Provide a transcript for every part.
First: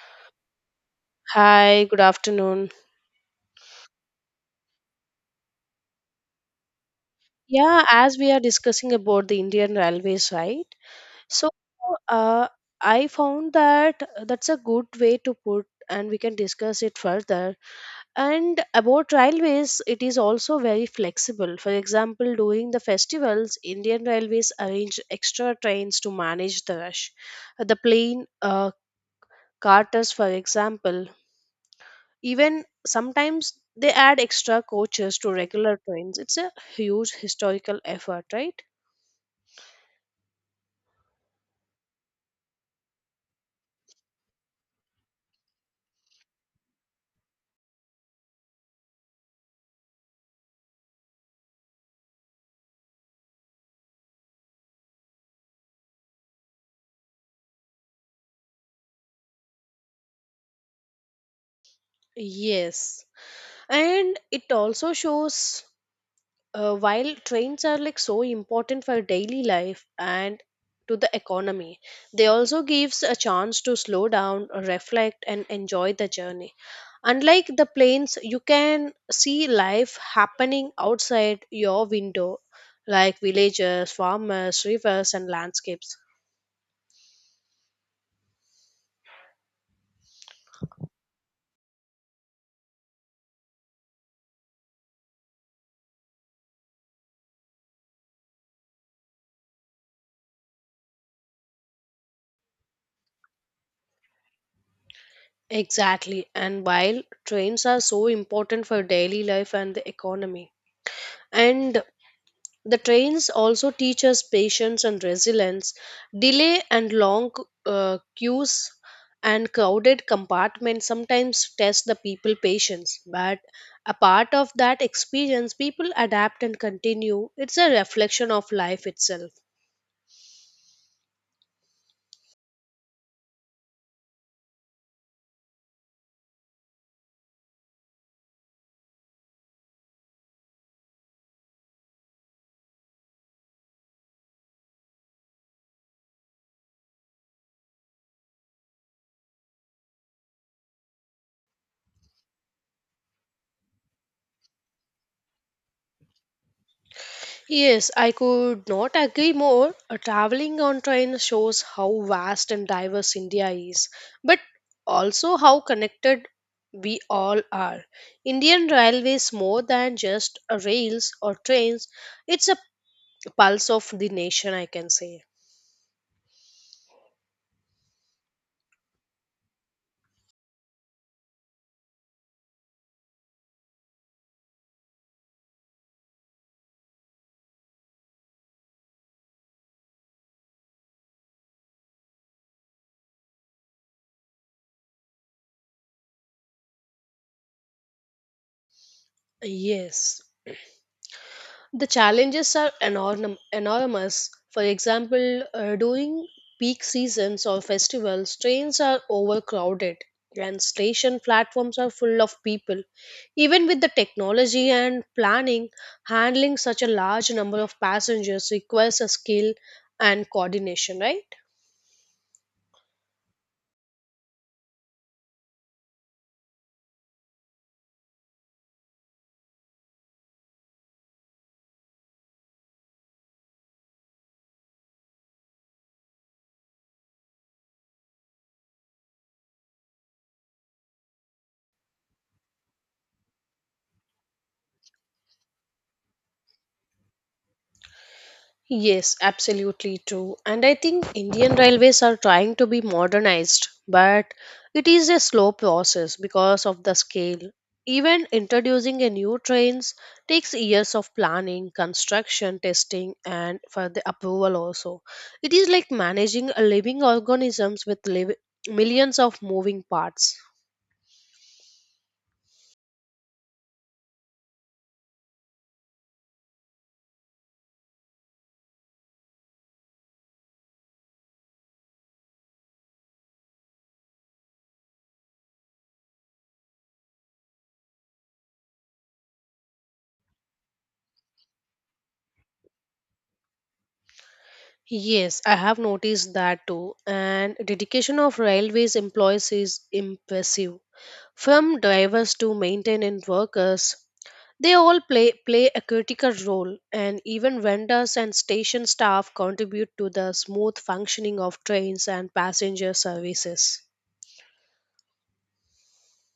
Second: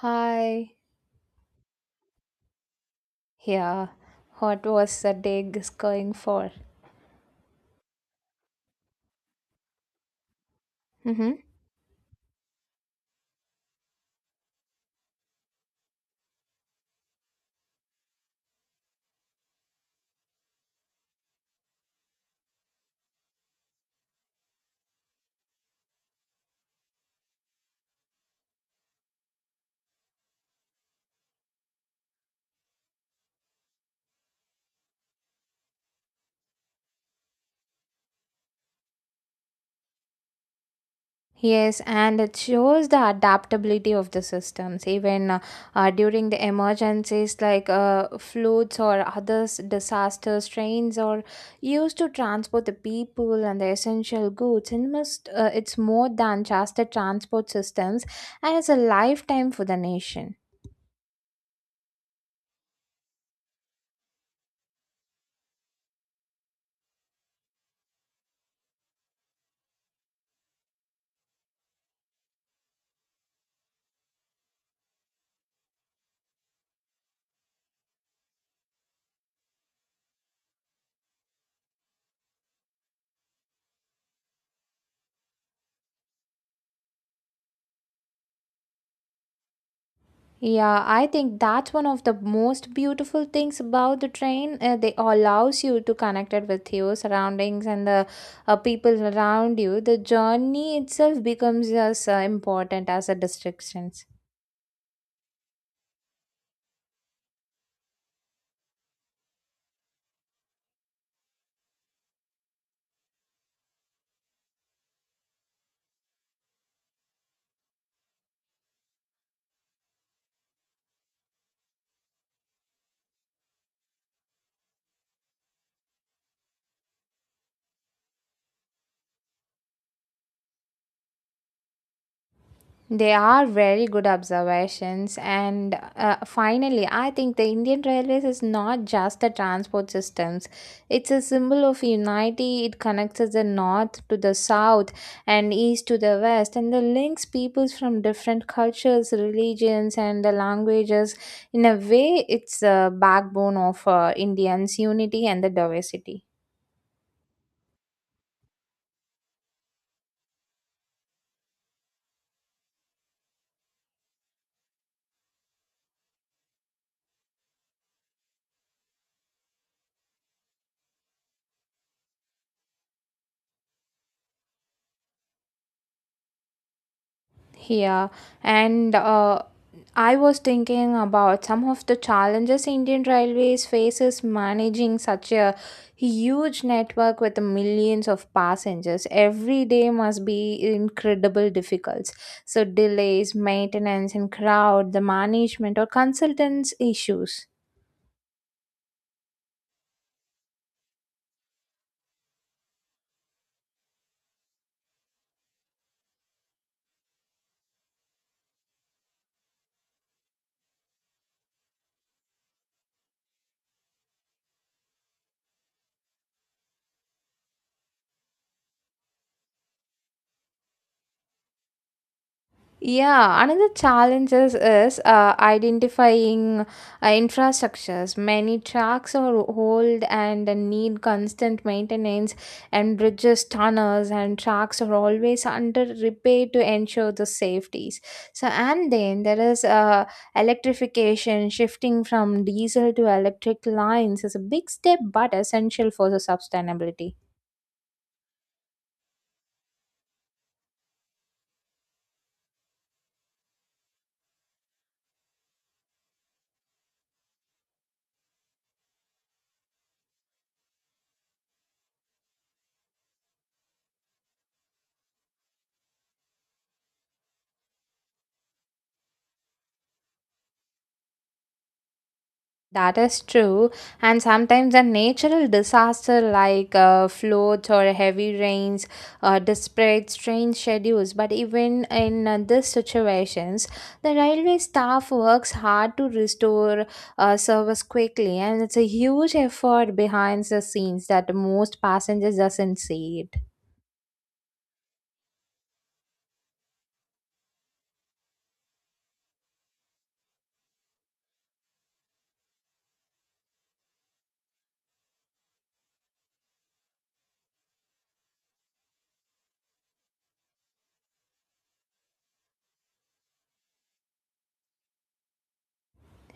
Hi. Hi, good afternoon. Yeah. What was the dig is going for? Yeah, as we are discussing about the Indian Railways, right? Mm-hmm. So, uh, I found that that's a good way to put, and we can discuss it further. And about railways, it is also very flexible. For example, during the festivals, Indian Railways arrange extra trains to manage the rush. The plane carters, for example, even sometimes they add extra coaches to regular trains. It's a huge historical effort, right? Yes, and it shows the adaptability of the systems, even during the emergencies like floods or other disasters. Trains are used to transport the people and the essential goods, and must it's more than just the transport systems, and it's a lifetime for the nation. Yes. And it also shows while trains are like so important for daily life and to the economy, they also gives a chance to slow down, reflect and enjoy the journey. Unlike the planes, you can see life happening outside your window like villages, farmers, rivers and landscapes. Yeah, I think that's one of the most beautiful things about the train. They allows you to connect it with your surroundings and the people around you. The journey itself becomes as important as the distractions. Exactly. And while trains are so important for daily life and the economy, and the trains also teach us patience and resilience, delay and long queues and crowded compartments sometimes test the people patience but a part of that experience people adapt and continue, it's a reflection of life itself. They are very good observations. And finally, I think the Indian Railways is not just the transport systems. It's a symbol of unity. It connects us the north to the south and east to the west and the links peoples from different cultures, religions and the languages. In a way, it's the backbone of Indians' unity and the diversity. Yes, I could not agree more. Traveling on train shows how vast and diverse India is, but also how connected we all are. Indian Railways more than just rails or trains, it's a pulse of the nation, I can say. Yeah, and I was thinking about some of the challenges Indian Railways faces managing such a huge network with millions of passengers. Every day must be incredible difficult. So delays, maintenance, and crowd, the management or consultants issues. Yes. The challenges are enormous. For example, during peak seasons or festivals, trains are overcrowded and station platforms are full of people. Even with the technology and planning, handling such a large number of passengers requires a skill and coordination, right? Yeah, another challenge is identifying infrastructures. Many tracks are old and need constant maintenance, and bridges, tunnels, and tracks are always under repair to ensure the safeties. So, and then there is electrification. Shifting from diesel to electric lines is a big step, but essential for the sustainability. Yes, absolutely true. And I think Indian railways are trying to be modernized, but it is a slow process because of the scale. Even introducing a new trains takes years of planning, construction, testing, and for the approval also. It is like managing a living organisms with millions of moving parts. That is true, and sometimes a natural disaster like floods or heavy rains disrupts train schedules. But even in these situations, the railway staff works hard to restore service quickly, and it's a huge effort behind the scenes that most passengers doesn't see it. Yes, I have noticed that too, and dedication of railways employees is impressive. From drivers to maintenance workers, they all play a critical role, and even vendors and station staff contribute to the smooth functioning of trains and passenger services.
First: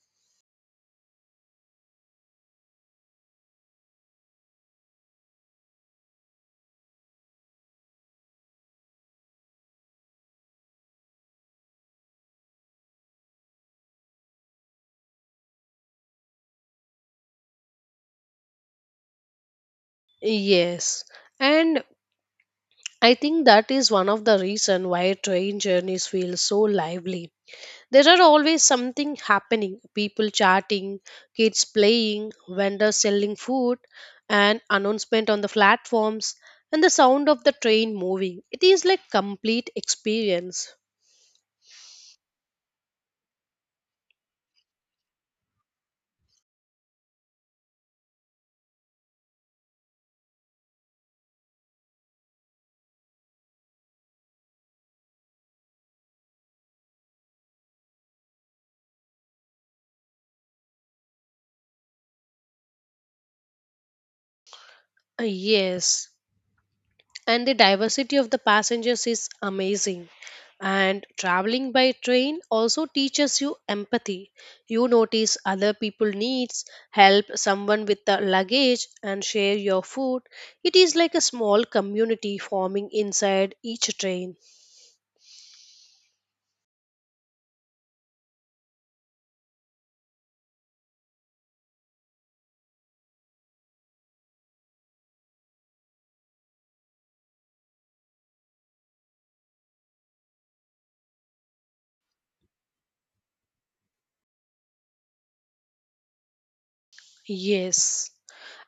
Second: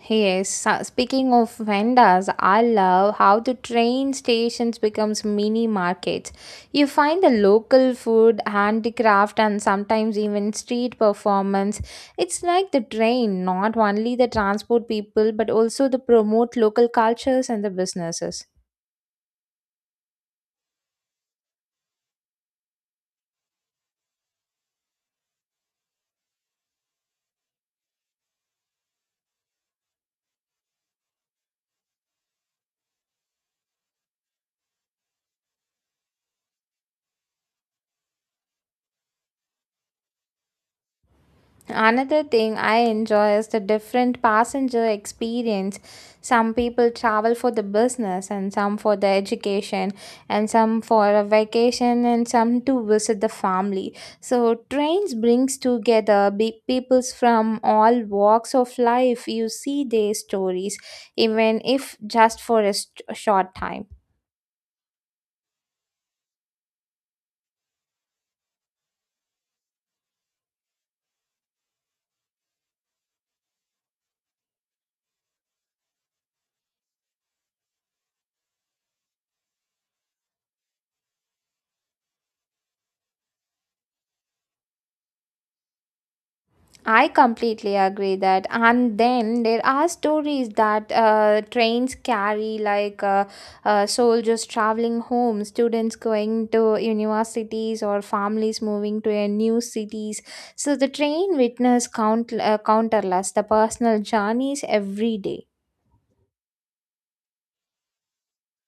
Yes, speaking of vendors, I love how the train stations becomes mini markets. You find the local food, handicraft and sometimes even street performance. It's like the train not only the transport people but also the promote local cultures and the businesses. Yes, and I think that is one of the reason why train journeys feel so lively. There are always something happening, people chatting, kids playing, vendors selling food, and announcement on the platforms, and the sound of the train moving. It is like complete experience. Another thing I enjoy is the different passenger experience. Some people travel for the business, and some for the education, and some for a vacation, and some to visit the family. So trains brings together peoples from all walks of life. You see their stories, even if just for a short time. Uh, Yes, and the diversity of the passengers is amazing. And traveling by train also teaches you empathy. You notice other people needs, help someone with the luggage and share your food. It is like a small community forming inside each train. I completely agree that. And then there are stories that trains carry, like soldiers traveling home, students going to universities, or families moving to a new cities. So the train witness countless the personal journeys every day. Yes.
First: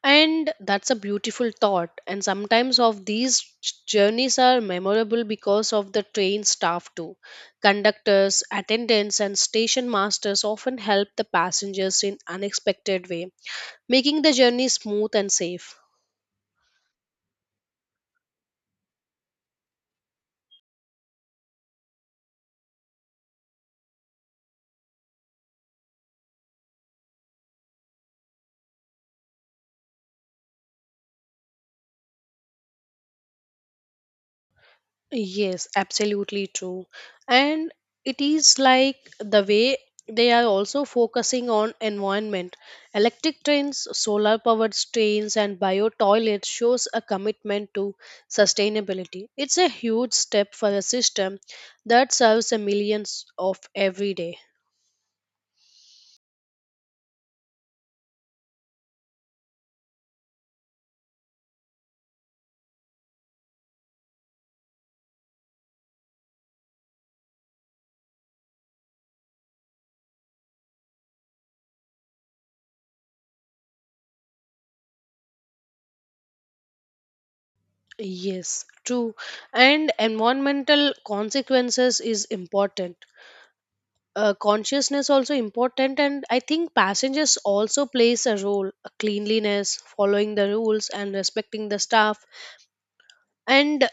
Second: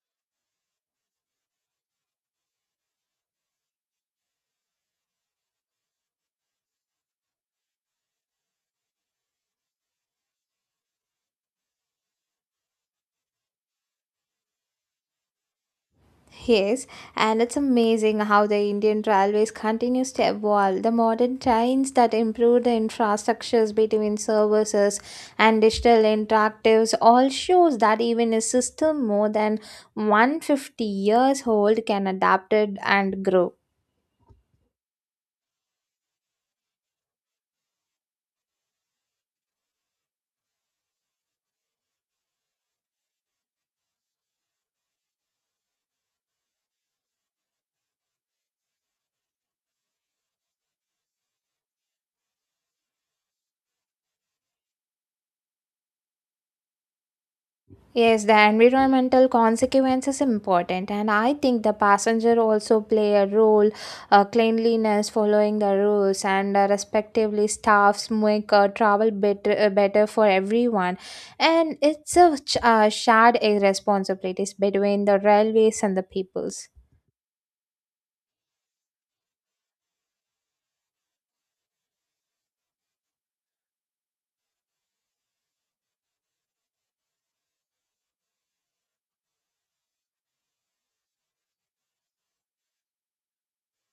And that's a beautiful thought. And sometimes of these journeys are memorable because of the train staff too. Conductors, attendants and station masters often help the passengers in unexpected way, making the journey smooth and safe. Yes, and it's amazing how the Indian Railways continues to evolve. The modern trains that improve the infrastructures between services and digital interactives all shows that even a system more than 150 years old can adapt it and grow. Yes, absolutely true. And it is like the way they are also focusing on environment. Electric trains, solar powered trains and bio toilets shows a commitment to sustainability. It's a huge step for a system that serves a millions of every day. Yes, the environmental consequence is important, and I think the passenger also play a role. Cleanliness, following the rules, and respectively, staffs make travel better, better for everyone. And it's a shared responsibilities between the railways and the peoples. Yes, true. And environmental consequences is important. Consciousness also important and I think passengers also plays a role. Cleanliness, following the rules and respecting the staff. And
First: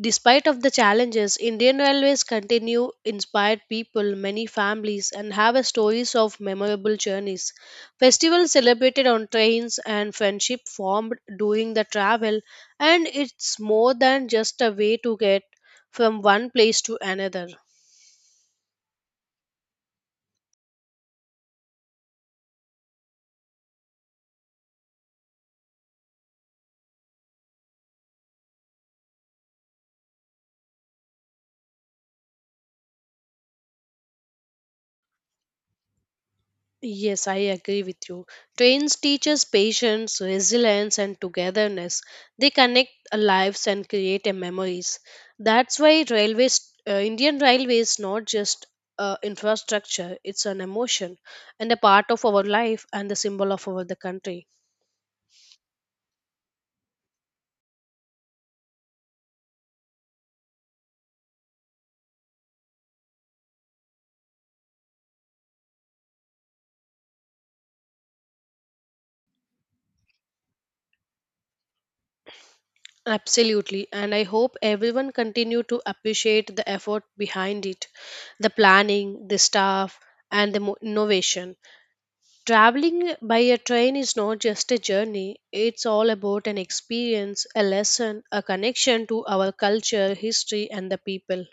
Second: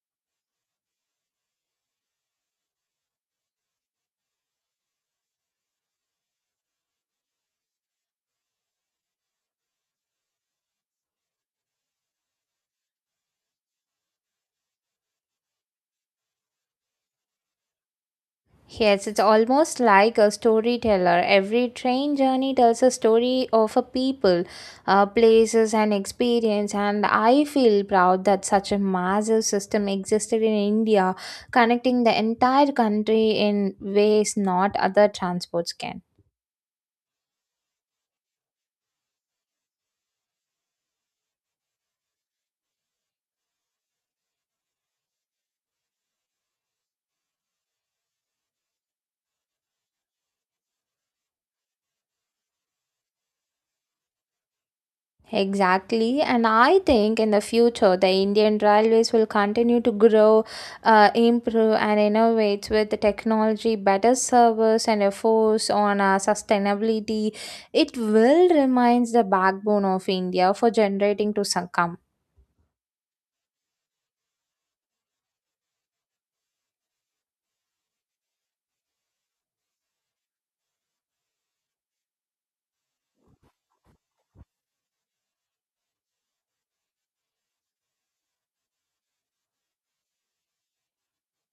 despite of the challenges, Indian railways continue inspired people, many families and have a stories of memorable journeys, festivals celebrated on trains and friendship formed during the travel, and it's more than just a way to get from one place to another. Yes, it's almost like a storyteller. Every train journey tells a story of a people, places, and experience. And I feel proud that such a massive system existed in India, connecting the entire country in ways not other transports can. Yes, I agree with you. Trains teach us patience, resilience, and togetherness. They connect our lives and create a memories. That's why railways, Indian railways, not just infrastructure. It's an emotion and a part of our life and the symbol of our the country. Exactly, and I think in the future the Indian Railways will continue to grow, improve, and innovate with the technology, better service, and a force on sustainability. It will remains the backbone of India for generating to succumb. Absolutely, and I hope everyone continue to appreciate the effort behind it, the planning, the staff, and the innovation. Traveling by a train is not just a journey, it's all about an experience, a lesson, a connection to our culture, history, and the people.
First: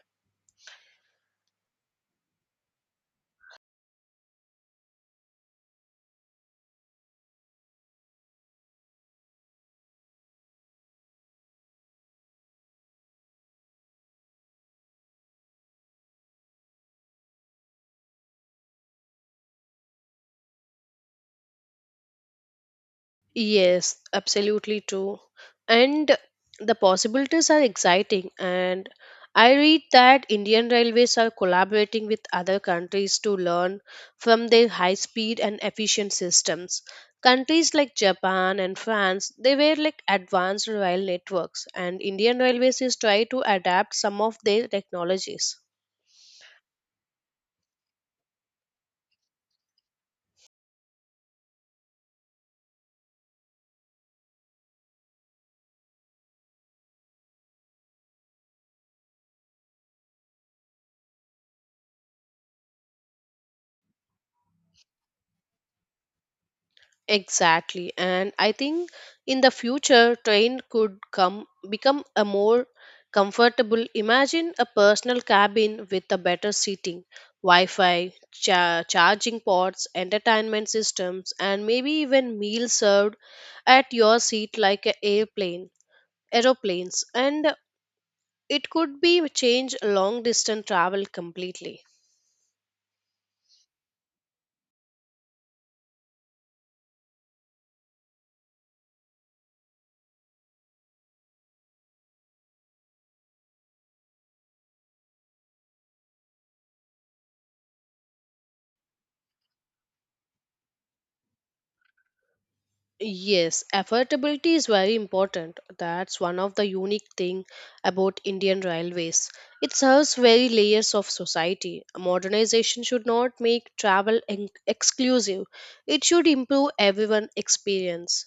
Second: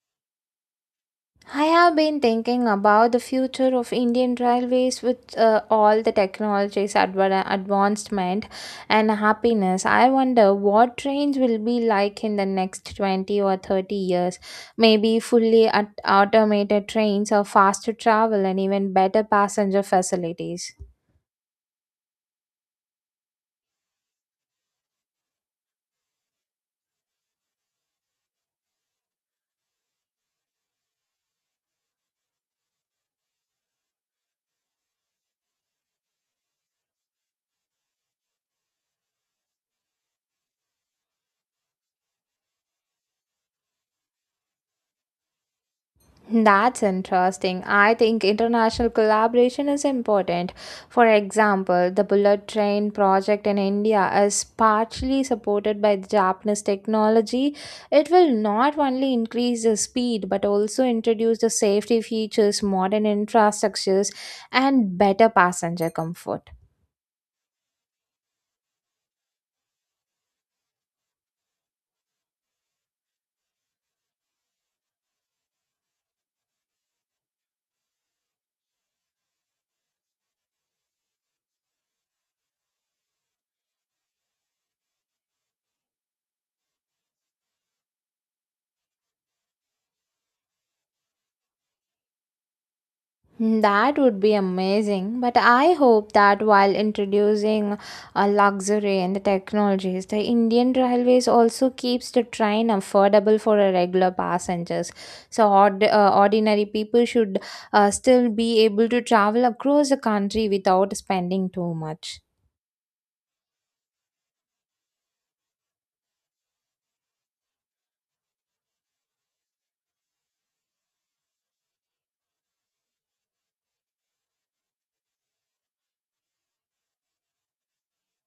I have been thinking about the future of Indian railways with all the technologies, advancement, and happiness. I wonder what trains will be like in the next 20 or 30 years. Maybe fully automated trains or faster travel and even better passenger facilities. Yes, absolutely true. And the possibilities are exciting. And I read that Indian Railways are collaborating with other countries to learn from their high speed and efficient systems. Countries like Japan and France, they were like advanced rail networks, and Indian Railways is trying to adapt some of their technologies. That's interesting. I think international collaboration is important. For example, the bullet train project in India is partially supported by the Japanese technology. It will not only increase the speed but also introduce the safety features, modern infrastructures, and better passenger comfort. Exactly. And I think in the future, train could come become a more comfortable. Imagine a personal cabin with a better seating, Wi-Fi, charging ports, entertainment systems, and maybe even meals served at your seat like a airplane, aeroplanes. And it could be change long distance travel completely. Hmm, that would be amazing, but I hope that while introducing a luxury and the technologies, the Indian Railways also keeps the train affordable for a regular passengers. So ordinary people should still be able to travel across the country without spending too much. Yes, affordability is very important. That's one of the unique thing about Indian railways. It serves very layers of society. Modernization should not make travel exclusive. It should improve everyone experience.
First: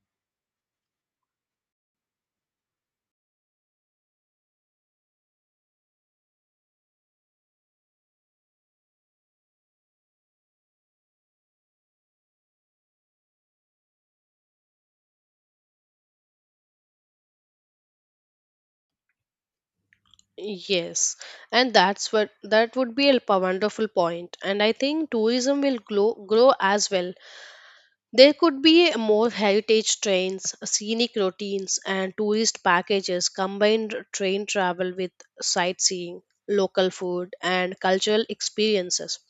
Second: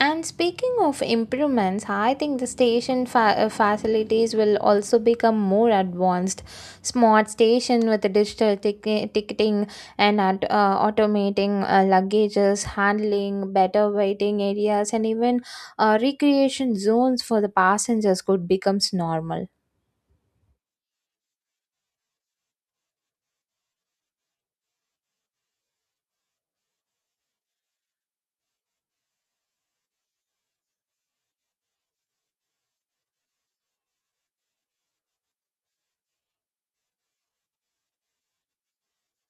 And speaking of improvements, I think the facilities will also become more advanced. Smart station with digital ticketing and automating luggages, handling, better waiting areas, and even recreation zones for the passengers could becomes normal. Yes, and that would be a wonderful point. And I think tourism will grow as well. There could be more heritage trains, scenic routines, and tourist packages combined train travel with sightseeing, local food, and cultural experiences.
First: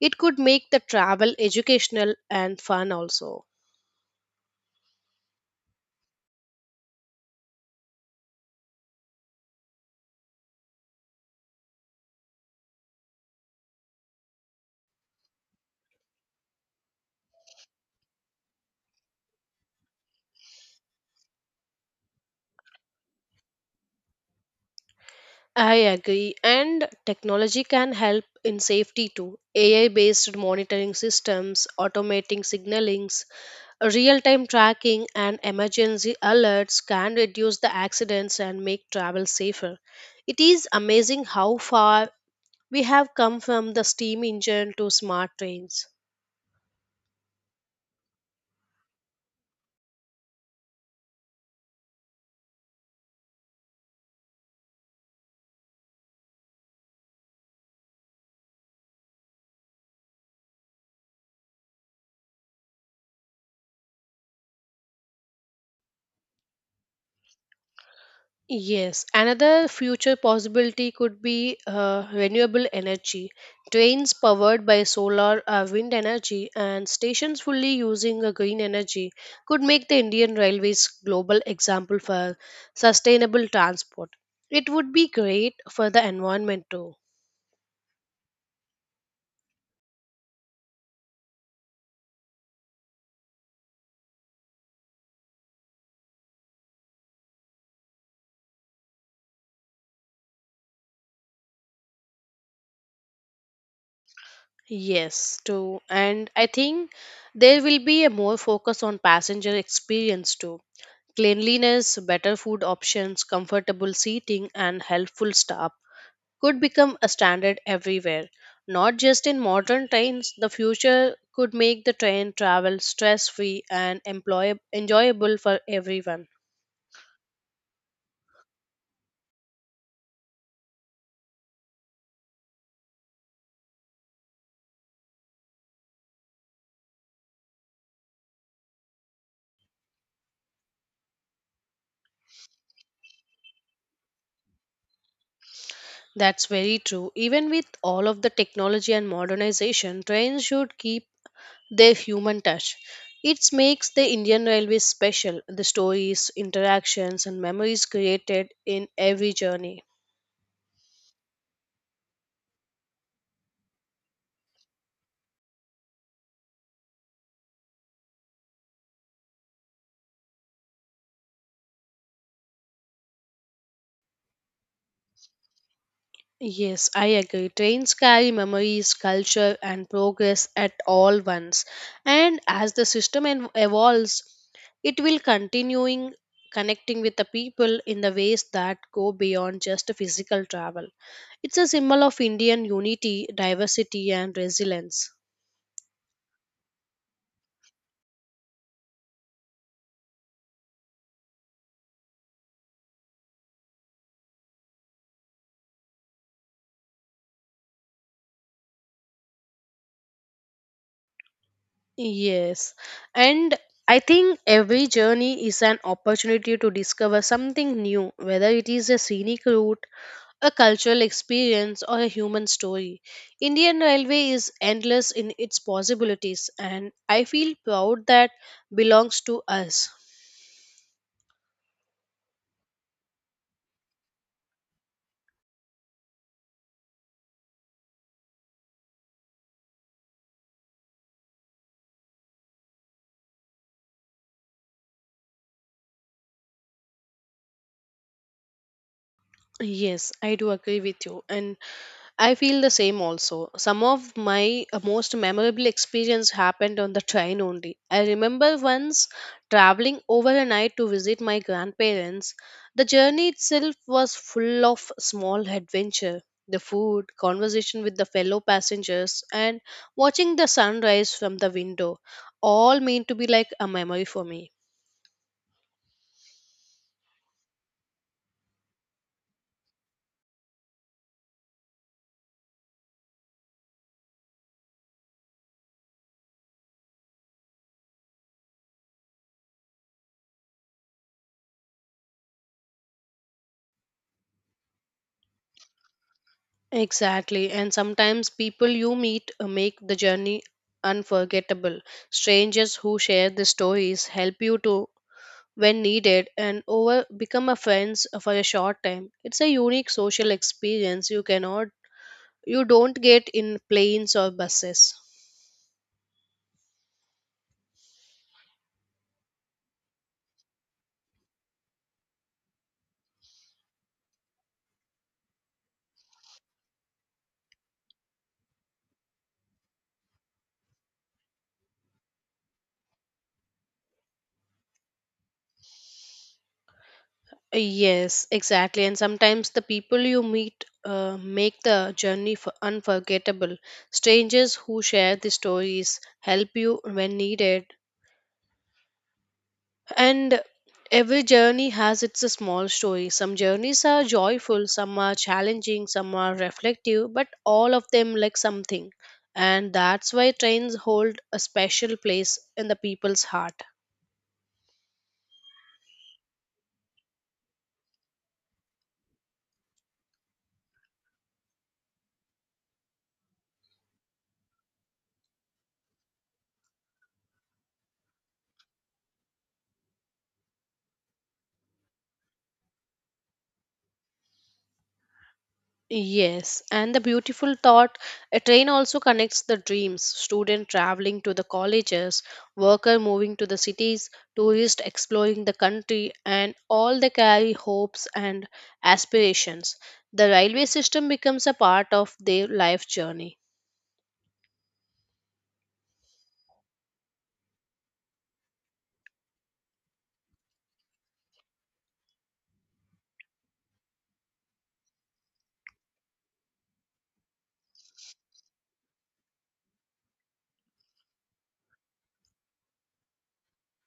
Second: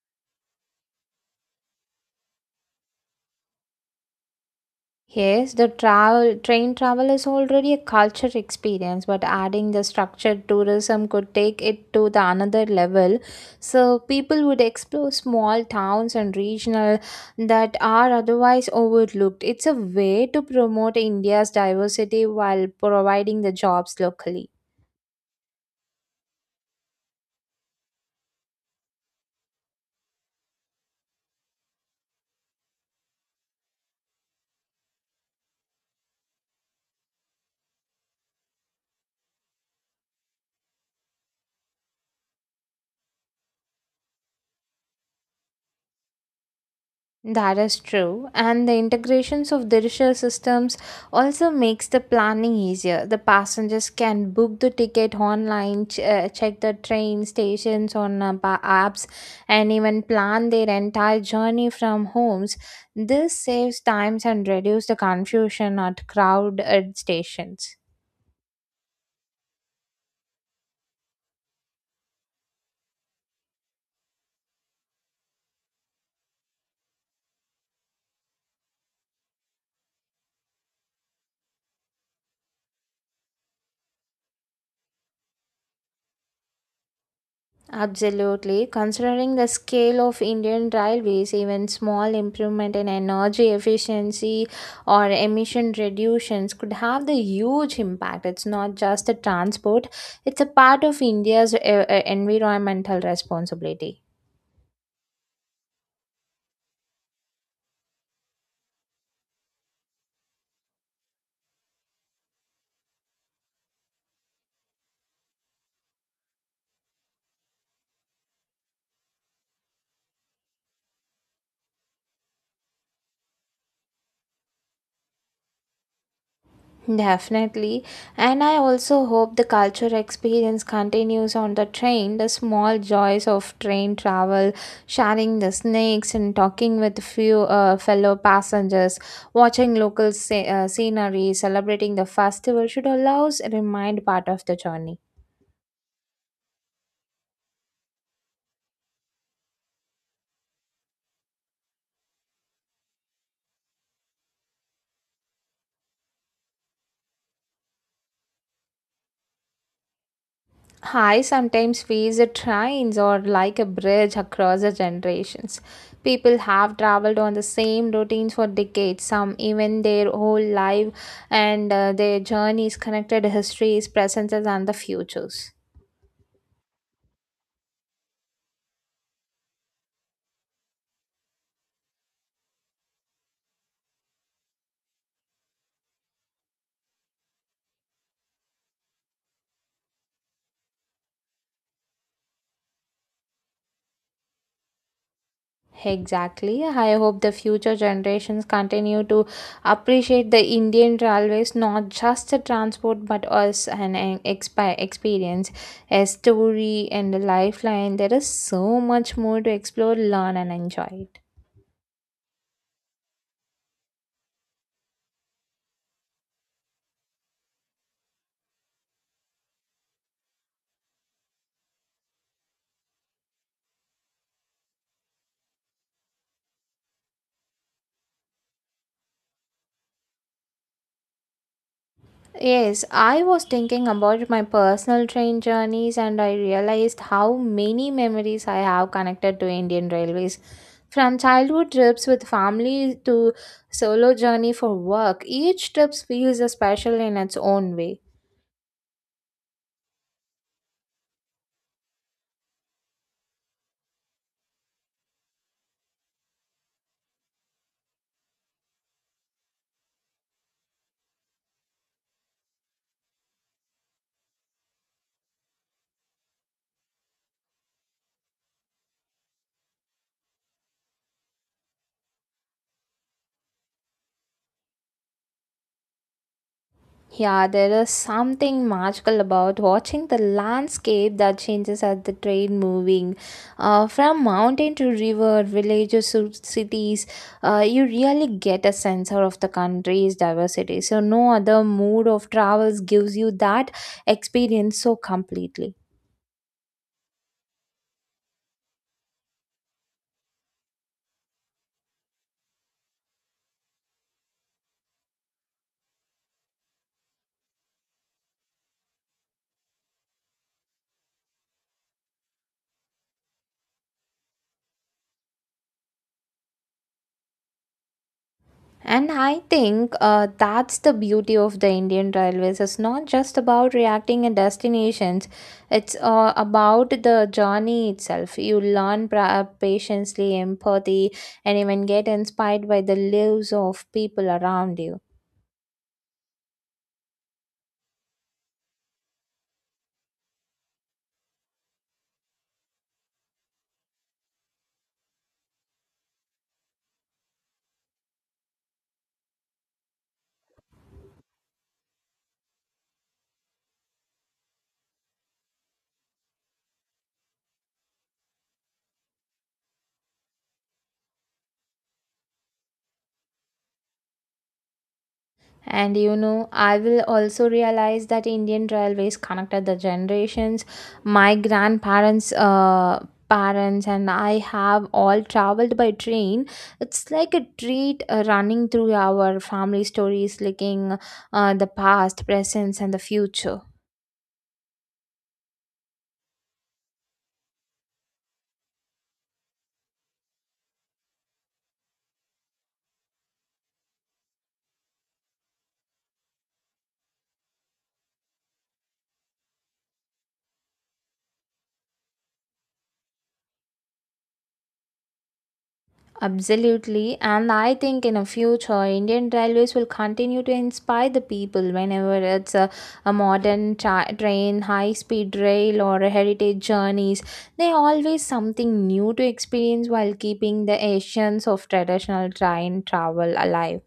It could make the travel educational and fun also. Yes, the travel train travel is already a culture experience, but adding the structured tourism could take it to the another level. So people would explore small towns and regional that are otherwise overlooked. It's a way to promote India's diversity while providing the jobs locally. I agree, and technology can help in safety too. AI based monitoring systems, automating signalings, real time tracking and emergency alerts can reduce the accidents and make travel safer. It is amazing how far we have come from the steam engine to smart trains. That is true, and the integrations of digital systems also makes the planning easier. The passengers can book the ticket online, check the train stations on apps, and even plan their entire journey from homes. This saves times and reduces the confusion at crowded stations. Yes, another future possibility could be renewable energy. Trains powered by solar or wind energy and stations fully using a green energy could make the Indian Railways global example for sustainable transport. It would be great for the environment too. Absolutely. Considering the scale of Indian railways, even small improvement in energy efficiency or emission reductions could have the huge impact. It's not just the transport, it's a part of India's environmental responsibility. Yes, too. And I think there will be a more focus on passenger experience too. Cleanliness, better food options, comfortable seating, and helpful staff could become a standard everywhere. Not just in modern trains, the future could make the train travel stress free and enjoyable for everyone. Definitely. And I also hope the cultural experience continues on the train, the small joys of train travel, sharing the snacks and talking with few fellow passengers, watching scenery, celebrating the festival should allows remind part of the journey. That's very true. Even with all of the technology and modernization, trains should keep their human touch. It makes the Indian Railways special, the stories, interactions, and memories created in every journey. I sometimes feels the trains are like a bridge across the generations. People have traveled on the same routines for decades, some even their whole life, and their journeys connected histories, presences, and the futures. Yes, I agree. Trains carry memories, culture, and progress at all once. And as the system evolves, it will continuing connecting with the people in the ways that go beyond just physical travel. It's a symbol of Indian unity, diversity, and resilience. Exactly. I hope the future generations continue to appreciate the Indian railways not just the transport but as an expi experience, a story, and a lifeline. There is so much more to explore, learn, and enjoy. Yes, and I think every journey is an opportunity to discover something new, whether it is a scenic route, a cultural experience, or a human story. Indian Railway is endless in its possibilities, and I feel proud that belongs to us. Yes, I was thinking about my personal train journeys and I realized how many memories I have connected to Indian Railways. From childhood trips with family to solo journey for work, each trip feels special in its own way. Yes, I do agree with you. And I feel the same also. Some of my most memorable experience happened on the train only. I remember once traveling overnight to visit my grandparents. The journey itself was full of small adventure. The food, conversation with the fellow passengers, and watching the sunrise from the window, all mean to be like a memory for me. Yeah, there is something magical about watching the landscape that changes as the train moving from mountain to river, villages to cities. You really get a sense of the country's diversity. So, no other mode of travels gives you that experience so completely. Exactly, and sometimes people you meet make the journey unforgettable. Strangers who share the stories help you to when needed and over become a friends for a short time. It's a unique social experience you cannot you don't get in planes or buses. And I think that's the beauty of the Indian Railways. It's not just about reacting and destinations, it's about the journey itself. You learn patiently, empathy, and even get inspired by the lives of people around you. Yes, exactly. And sometimes the people you meet make the journey unforgettable. Strangers who share the stories help you when needed. And every journey has its small story. Some journeys are joyful, some are challenging, some are reflective, but all of them like something. And that's why trains hold a special place in the people's heart. And you know, I will also realize that Indian railways connected the generations. My grandparents, parents, and I have all traveled by train. It's like a treat running through our family stories, linking the past, present, and the future. Yes, and the beautiful thought, a train also connects the dreams, student traveling to the colleges, worker moving to the cities, tourist exploring the country, and all they carry hopes and aspirations. The railway system becomes a part of their life journey. Absolutely, and I think in a future, Indian Railways will continue to inspire the people whenever it's a modern train, high speed rail, or a heritage journeys. They always something new to experience while keeping the essence of traditional train travel alive.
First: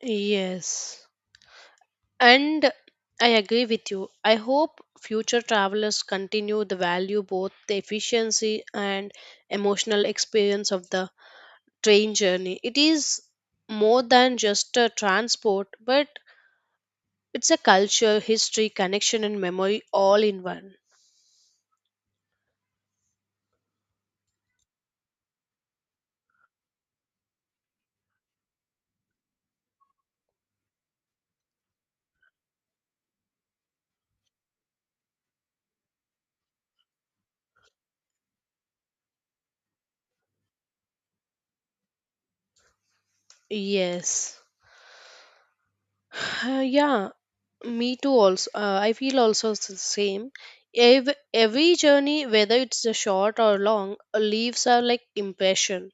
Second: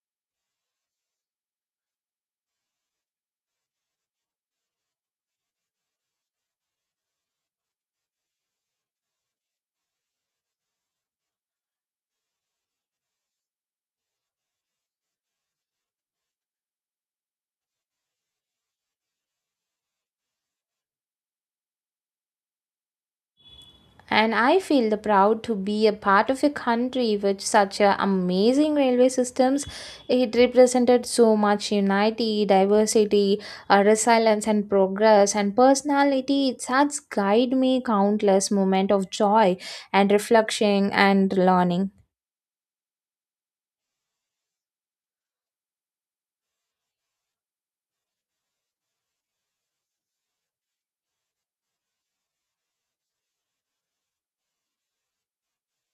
Yes. And I agree with you. I hope future travelers continue the value both the efficiency and emotional experience of the train journey. It is more than just a transport, but it's a culture, history, connection, and memory all in one. And I feel the proud to be a part of a country with such a amazing railway systems. It represented so much unity, diversity, resilience, and progress. And personality, it has guided me countless moments of joy and reflection and learning. Yes. Yeah, me too. Also, I feel also the same. Every journey, whether it's a short or long, leaves are like impression.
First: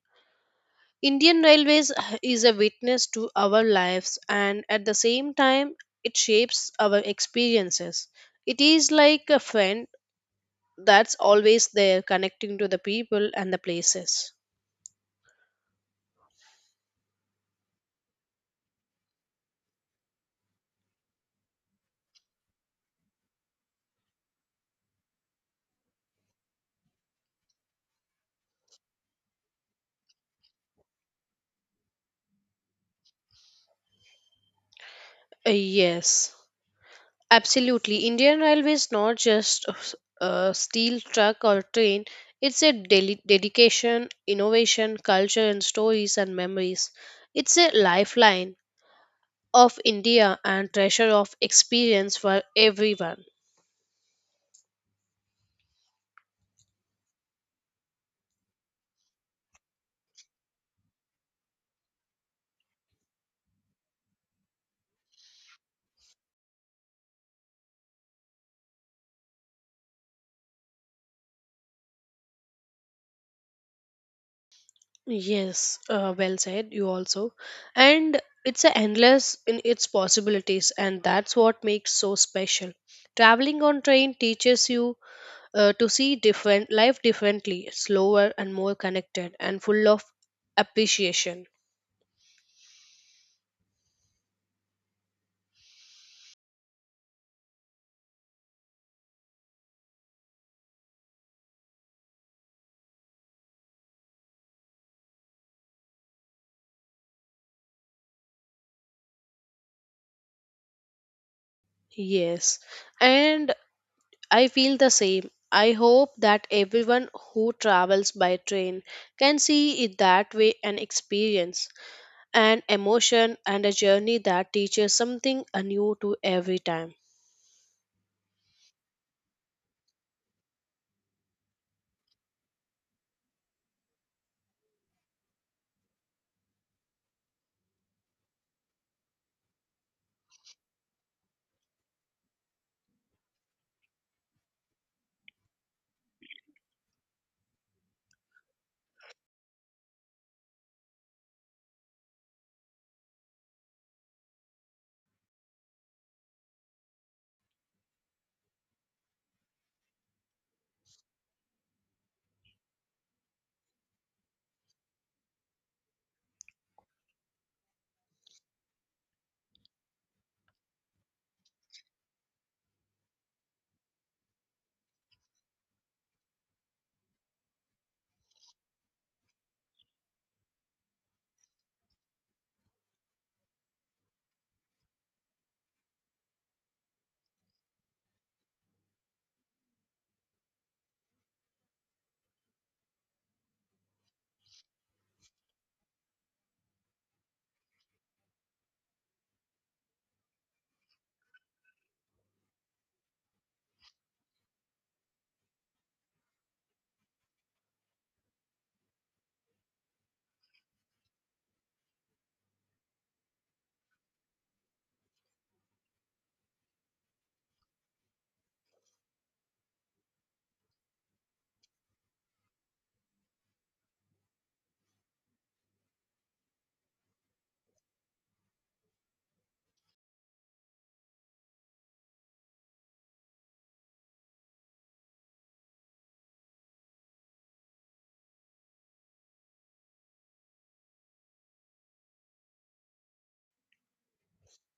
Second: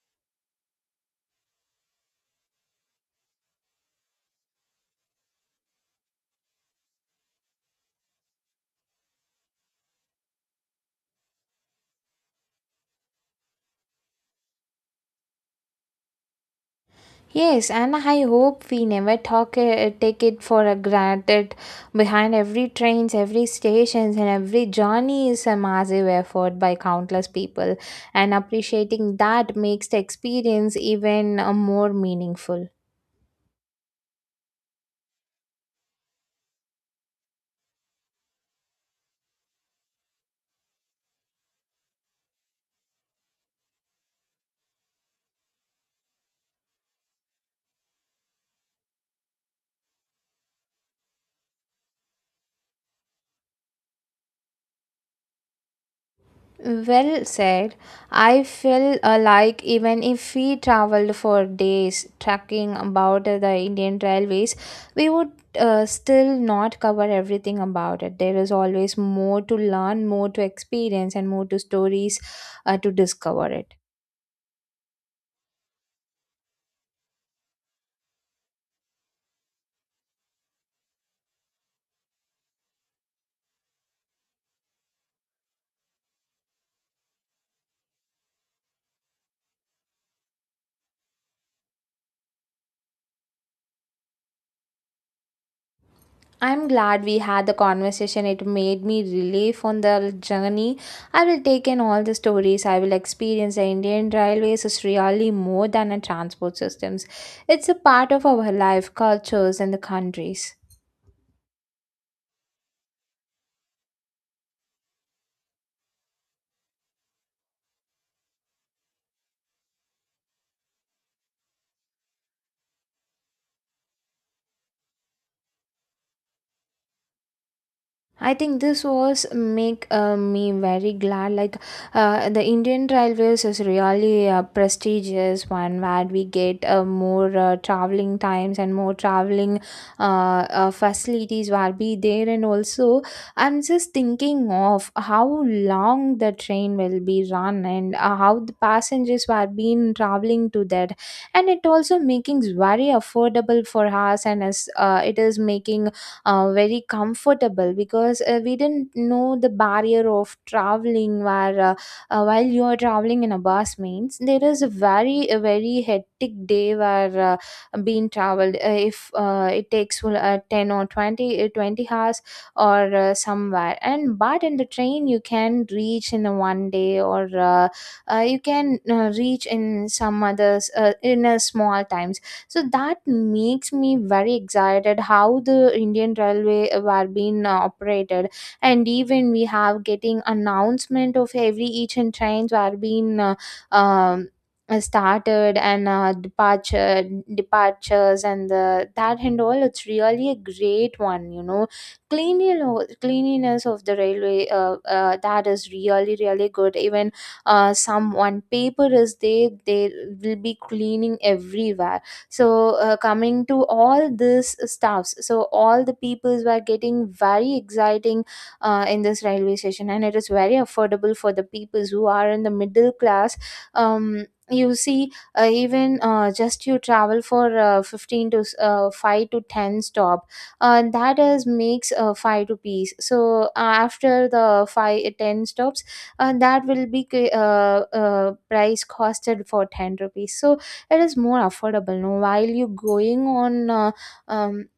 Indian Railways is a witness to our lives, and at the same time, it shapes our experiences. It is like a friend that's always there connecting to the people and the places. Yes, and I hope we never talk take it for a granted. Behind every trains, every stations, and every journey is a massive effort by countless people, and appreciating that makes the experience even more meaningful. Yes, absolutely, Indian railway is not just a a steel truck or train, it's a dedication, innovation, culture and stories and memories, it's a lifeline of India and treasure of experience for everyone. Well said. I feel alike even if we traveled for days tracking about the Indian railways, we would still not cover everything about it. There is always more to learn, more to experience, and more to stories to discover it. Yes, well said, you also. And it's a endless in its possibilities, and that's what makes so special. Traveling on train teaches you to see different life differently, slower and more connected, and full of appreciation. I'm glad we had the conversation. It made me relief on the journey. I will take in all the stories. I will experience the Indian railways is really more than a transport systems. It's a part of our life, cultures, and the countries. Yes, and I feel the same. I hope that everyone who travels by train can see it that way and experience an emotion and a journey that teaches something anew to every time. I think this was make me very glad. Like the Indian Railways is really a prestigious one where we get more traveling times and more traveling facilities will be there. And also, I'm just thinking of how long the train will be run and how the passengers were been traveling to that. And it also making very affordable for us, and as it is making very comfortable because we didn't know the barrier of traveling where while you are traveling in a bus means there is a very hectic day where being traveled if it takes 10 or 20 hours or somewhere, and but in the train you can reach in a one day or you can reach in some others in a small time. So that makes me very excited how the Indian railway were being operated, and even we have getting announcement of every each and trains were being um, started and departures and the that and all. It's really a great one. Cleanliness of the railway that is really really good. Even someone paper is there, they will be cleaning everywhere. So coming to all this staffs, so all the peoples were getting very exciting in this railway station, and it is very affordable for the peoples who are in the middle class. You see, even just you travel for 15 to 5 to 10 stop, that is makes 5 rupees. So after the 5 10 stops, that will be price costed for 10 rupees. So it is more affordable, no, while you going on um,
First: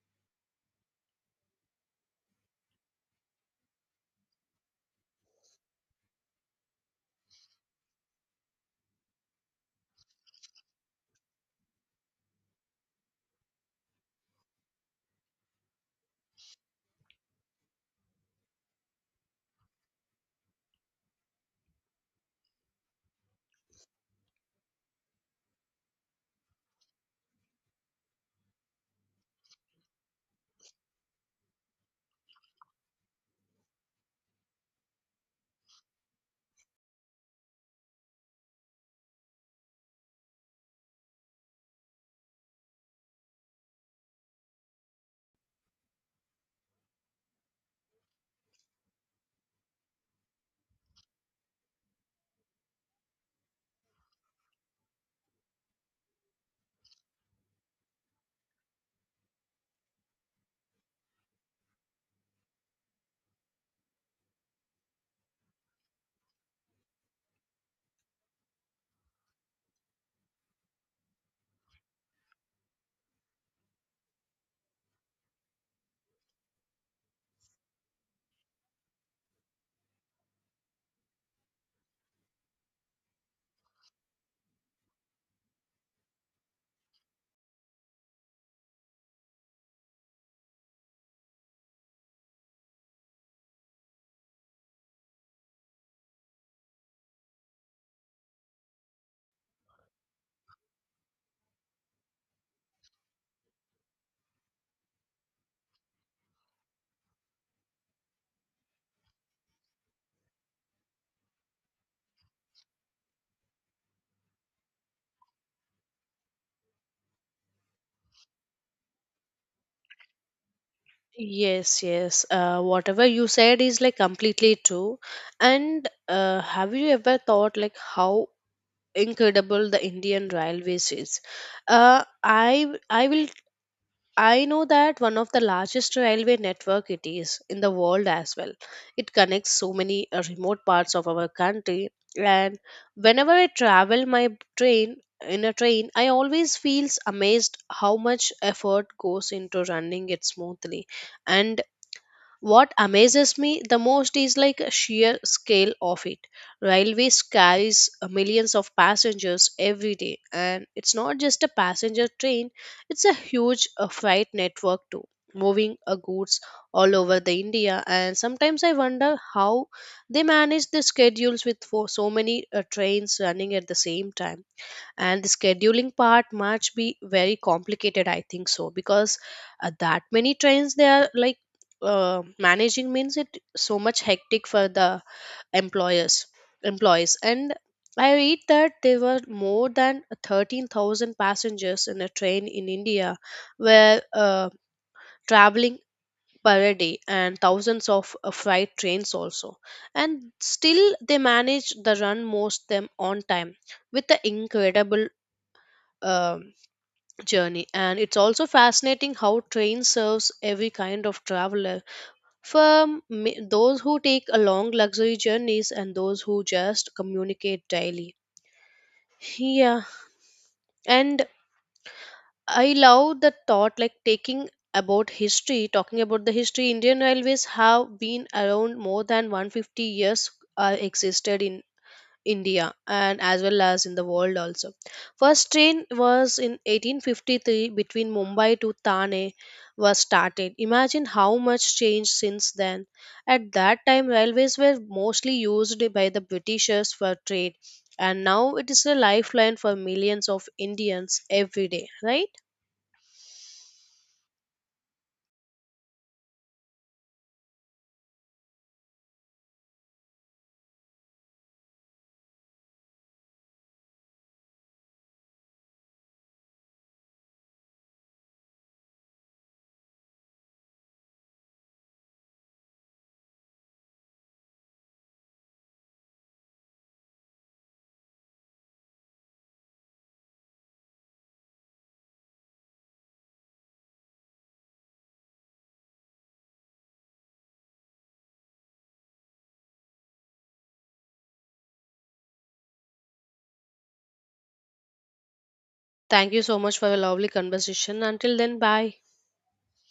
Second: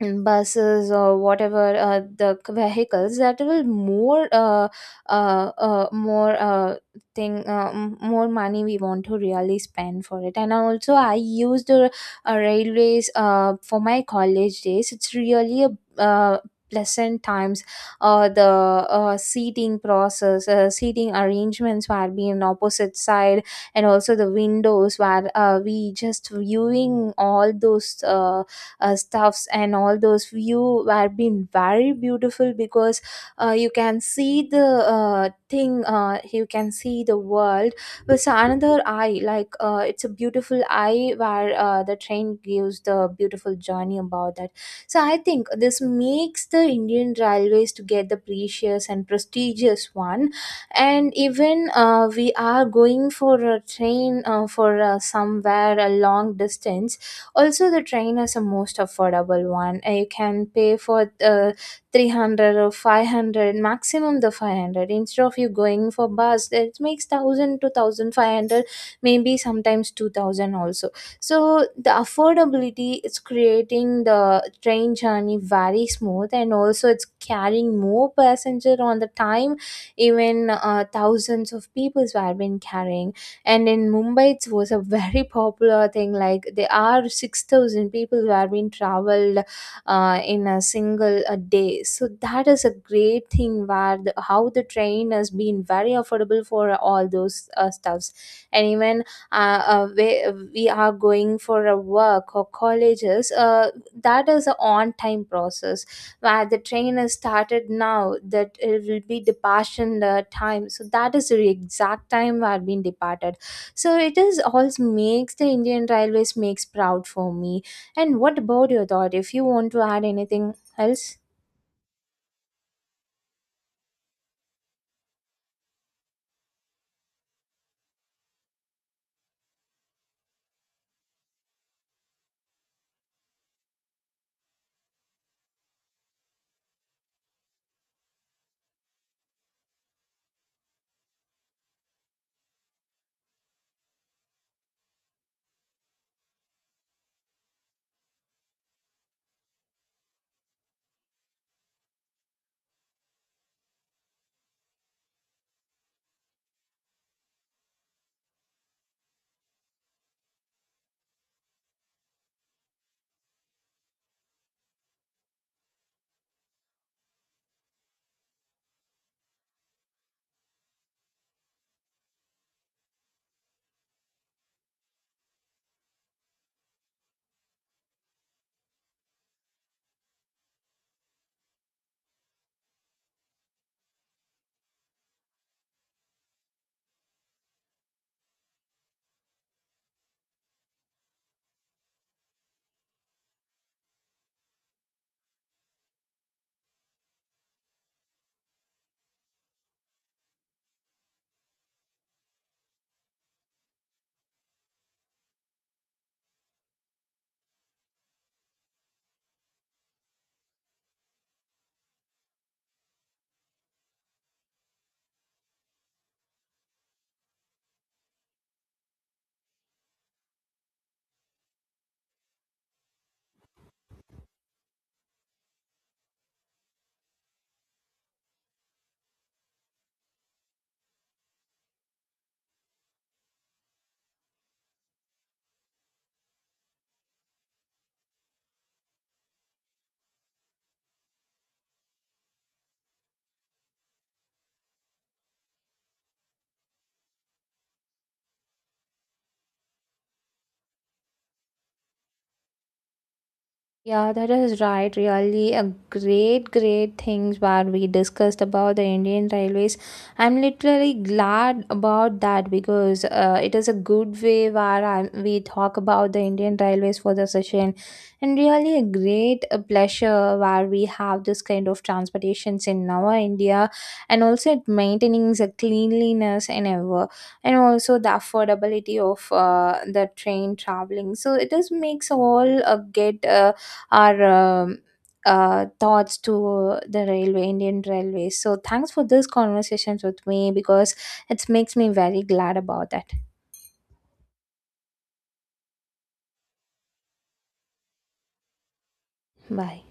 in buses or whatever the vehicles, that will more more thing more money we want to really spend for it. And also I used railways for my college days. It's really a pleasant times. The seating process, seating arrangements were being opposite side, and also the windows where we just viewing all those stuffs, and all those view were been very beautiful because you can see the thing you can see the world with another eye, like it's a beautiful eye where the train gives the beautiful journey about that. So I think this makes the Indian Railways to get the precious and prestigious one. And even we are going for a train for somewhere a long distance. Also, the train is the most affordable one. You can pay for 300 or 500, maximum the 500. Instead of you going for bus, it makes 1000 to 1500, maybe sometimes 2000 also. So, the affordability is creating the train journey very smooth, and also it's carrying more passenger on the time. Even thousands of people were been carrying, and in Mumbai it was a very popular thing. Like there are 6000 people who have been traveled in a single a day. So that is a great thing where the, how the train has been very affordable for all those stuffs. And even uh, uh, we, we are going for a work or colleges, that is a on time process where the train has started now that it will be departure in the time. So that is the exact time we have been departed. So it is all makes the Indian Railways makes proud for me. And what about your thought, if you want to add anything else? Yes, yes, whatever you said is like completely true. And have you ever thought like how incredible the Indian railways is? I will. I know that one of the largest railway network it is in the world as well. It connects so many remote parts of our country. And whenever I travel my train in a train, I always feels amazed how much effort goes into running it smoothly. And what amazes me the most is like a sheer scale of it. Railways carries millions of passengers every day, and it's not just a passenger train; it's a huge freight network too, moving goods all over the India. And sometimes I wonder how they manage the schedules with for so many trains running at the same time. And the scheduling part must be very complicated, I think so, because that many trains they are like managing means it so much hectic for the employers, employees. And I read that there were more than 13,000 passengers in a train in India were traveling per day, and thousands of freight trains also. And still they managed the run most them on time with the incredible um journey. And it's also fascinating how train serves every kind of traveler, from those who take a long luxury journeys and those who just communicate daily. Yeah. And I love the thought like taking about history, talking about the history, Indian railways have been around more than 150 years existed in India and as well as in the world also. First train was in 1853 between Mumbai to Thane was started. Imagine how much change since then. At that time railways were mostly used by the Britishers for trade and now it is a lifeline for millions of Indians every day, right? Yeah, that is right. Really, a great, great things what we discussed about the Indian Railways. I'm literally glad about that because it is a good way where we talk about the Indian Railways for the session, and really a great pleasure where we have this kind of transportations in our India, and also it maintaining the cleanliness and ever, and also the affordability of the train traveling. So it does makes all get. Our um, thoughts to the railway, Indian Railways. So thanks for this conversations with me because it makes me very glad about that. Thank you so much for a lovely conversation. Until then, bye. Bye.